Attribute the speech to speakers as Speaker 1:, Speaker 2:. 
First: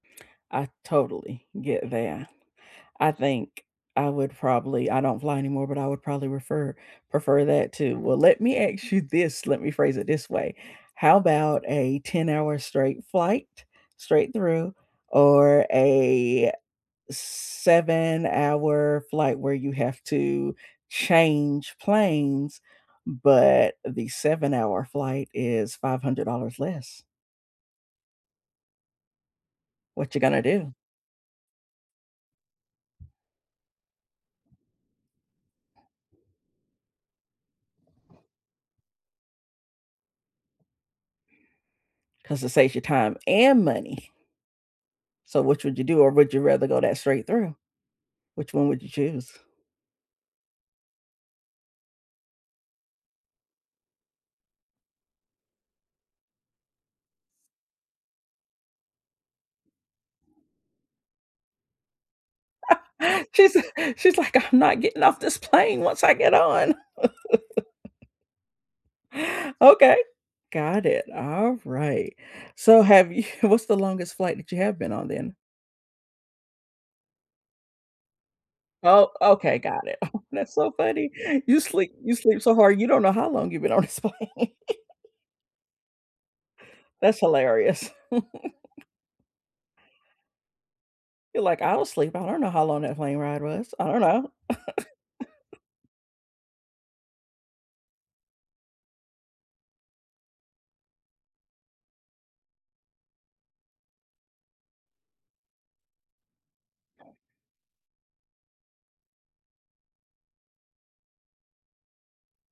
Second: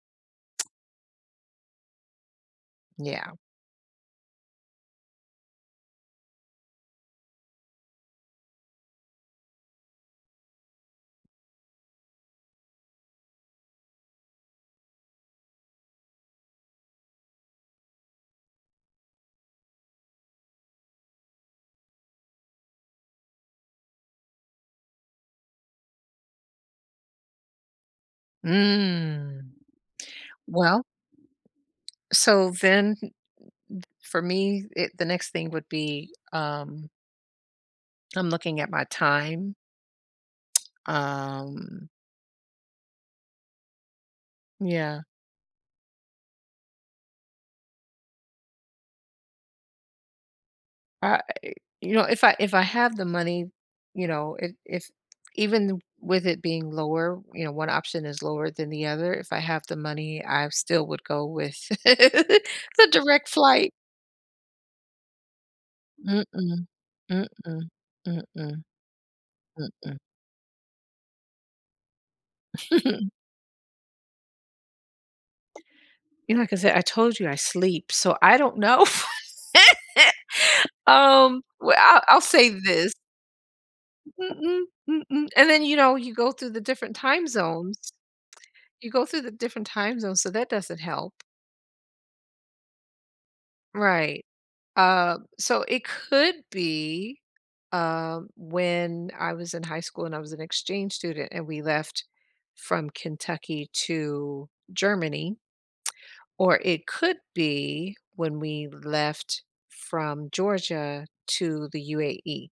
Speaker 1: I totally get that. I
Speaker 2: Yeah.
Speaker 1: think I would probably I don't fly anymore, but I would probably refer prefer that too. Well, let me ask you this, let me phrase it this way: how 'bout a ten-hour-straight flight, straight through, or a seven-hour flight where you have to change planes, but the seven-hour flight is $500 less.
Speaker 2: Mm.
Speaker 1: What you gonna do?
Speaker 2: Well So then, for me e the next thing would be, um I'm looking at my time. Um
Speaker 1: 'Cause it saves you time and money.
Speaker 2: Yeah.
Speaker 1: So, which would you do, or would you rather go that straight through? Which one would you choose?
Speaker 2: Uh, you know, if I if I have the money, you know, if if even with it being lower, you know, one option is lower than the other, if I have the money, I still would go with the direct
Speaker 1: She's
Speaker 2: flight.
Speaker 1: she's like, "I'm not getting off this plane once I get
Speaker 2: Mm-mm,
Speaker 1: on."
Speaker 2: mm-mm, mm-mm.
Speaker 1: Okay,
Speaker 2: Mm-mm.
Speaker 1: got it, all right. So have you what's the longest flight that you have been on then?
Speaker 2: You know, like I said, I told you I sleep, so I don't know.
Speaker 1: Oh, okay, got it. That's so funny.
Speaker 2: Um,
Speaker 1: You
Speaker 2: well,
Speaker 1: sleep
Speaker 2: I
Speaker 1: you
Speaker 2: I'll
Speaker 1: sleep
Speaker 2: say
Speaker 1: so hard, you
Speaker 2: this
Speaker 1: don't know how long you've been on this plane.
Speaker 2: Mm-mm, mm-mm, and then, you know, you go through the different
Speaker 1: That's
Speaker 2: time
Speaker 1: hilarious.
Speaker 2: zones. You go through the different time zones, so that doesn't help.
Speaker 1: You're like, "I'm asleep, I don't know how long that plane ride was, I don't
Speaker 2: Right,
Speaker 1: know."
Speaker 2: uh, so it could be, uh, when I was in high school and I was an exchange student and we left from Kentucky to Germany or it could be when we left from Georgia to the UAE.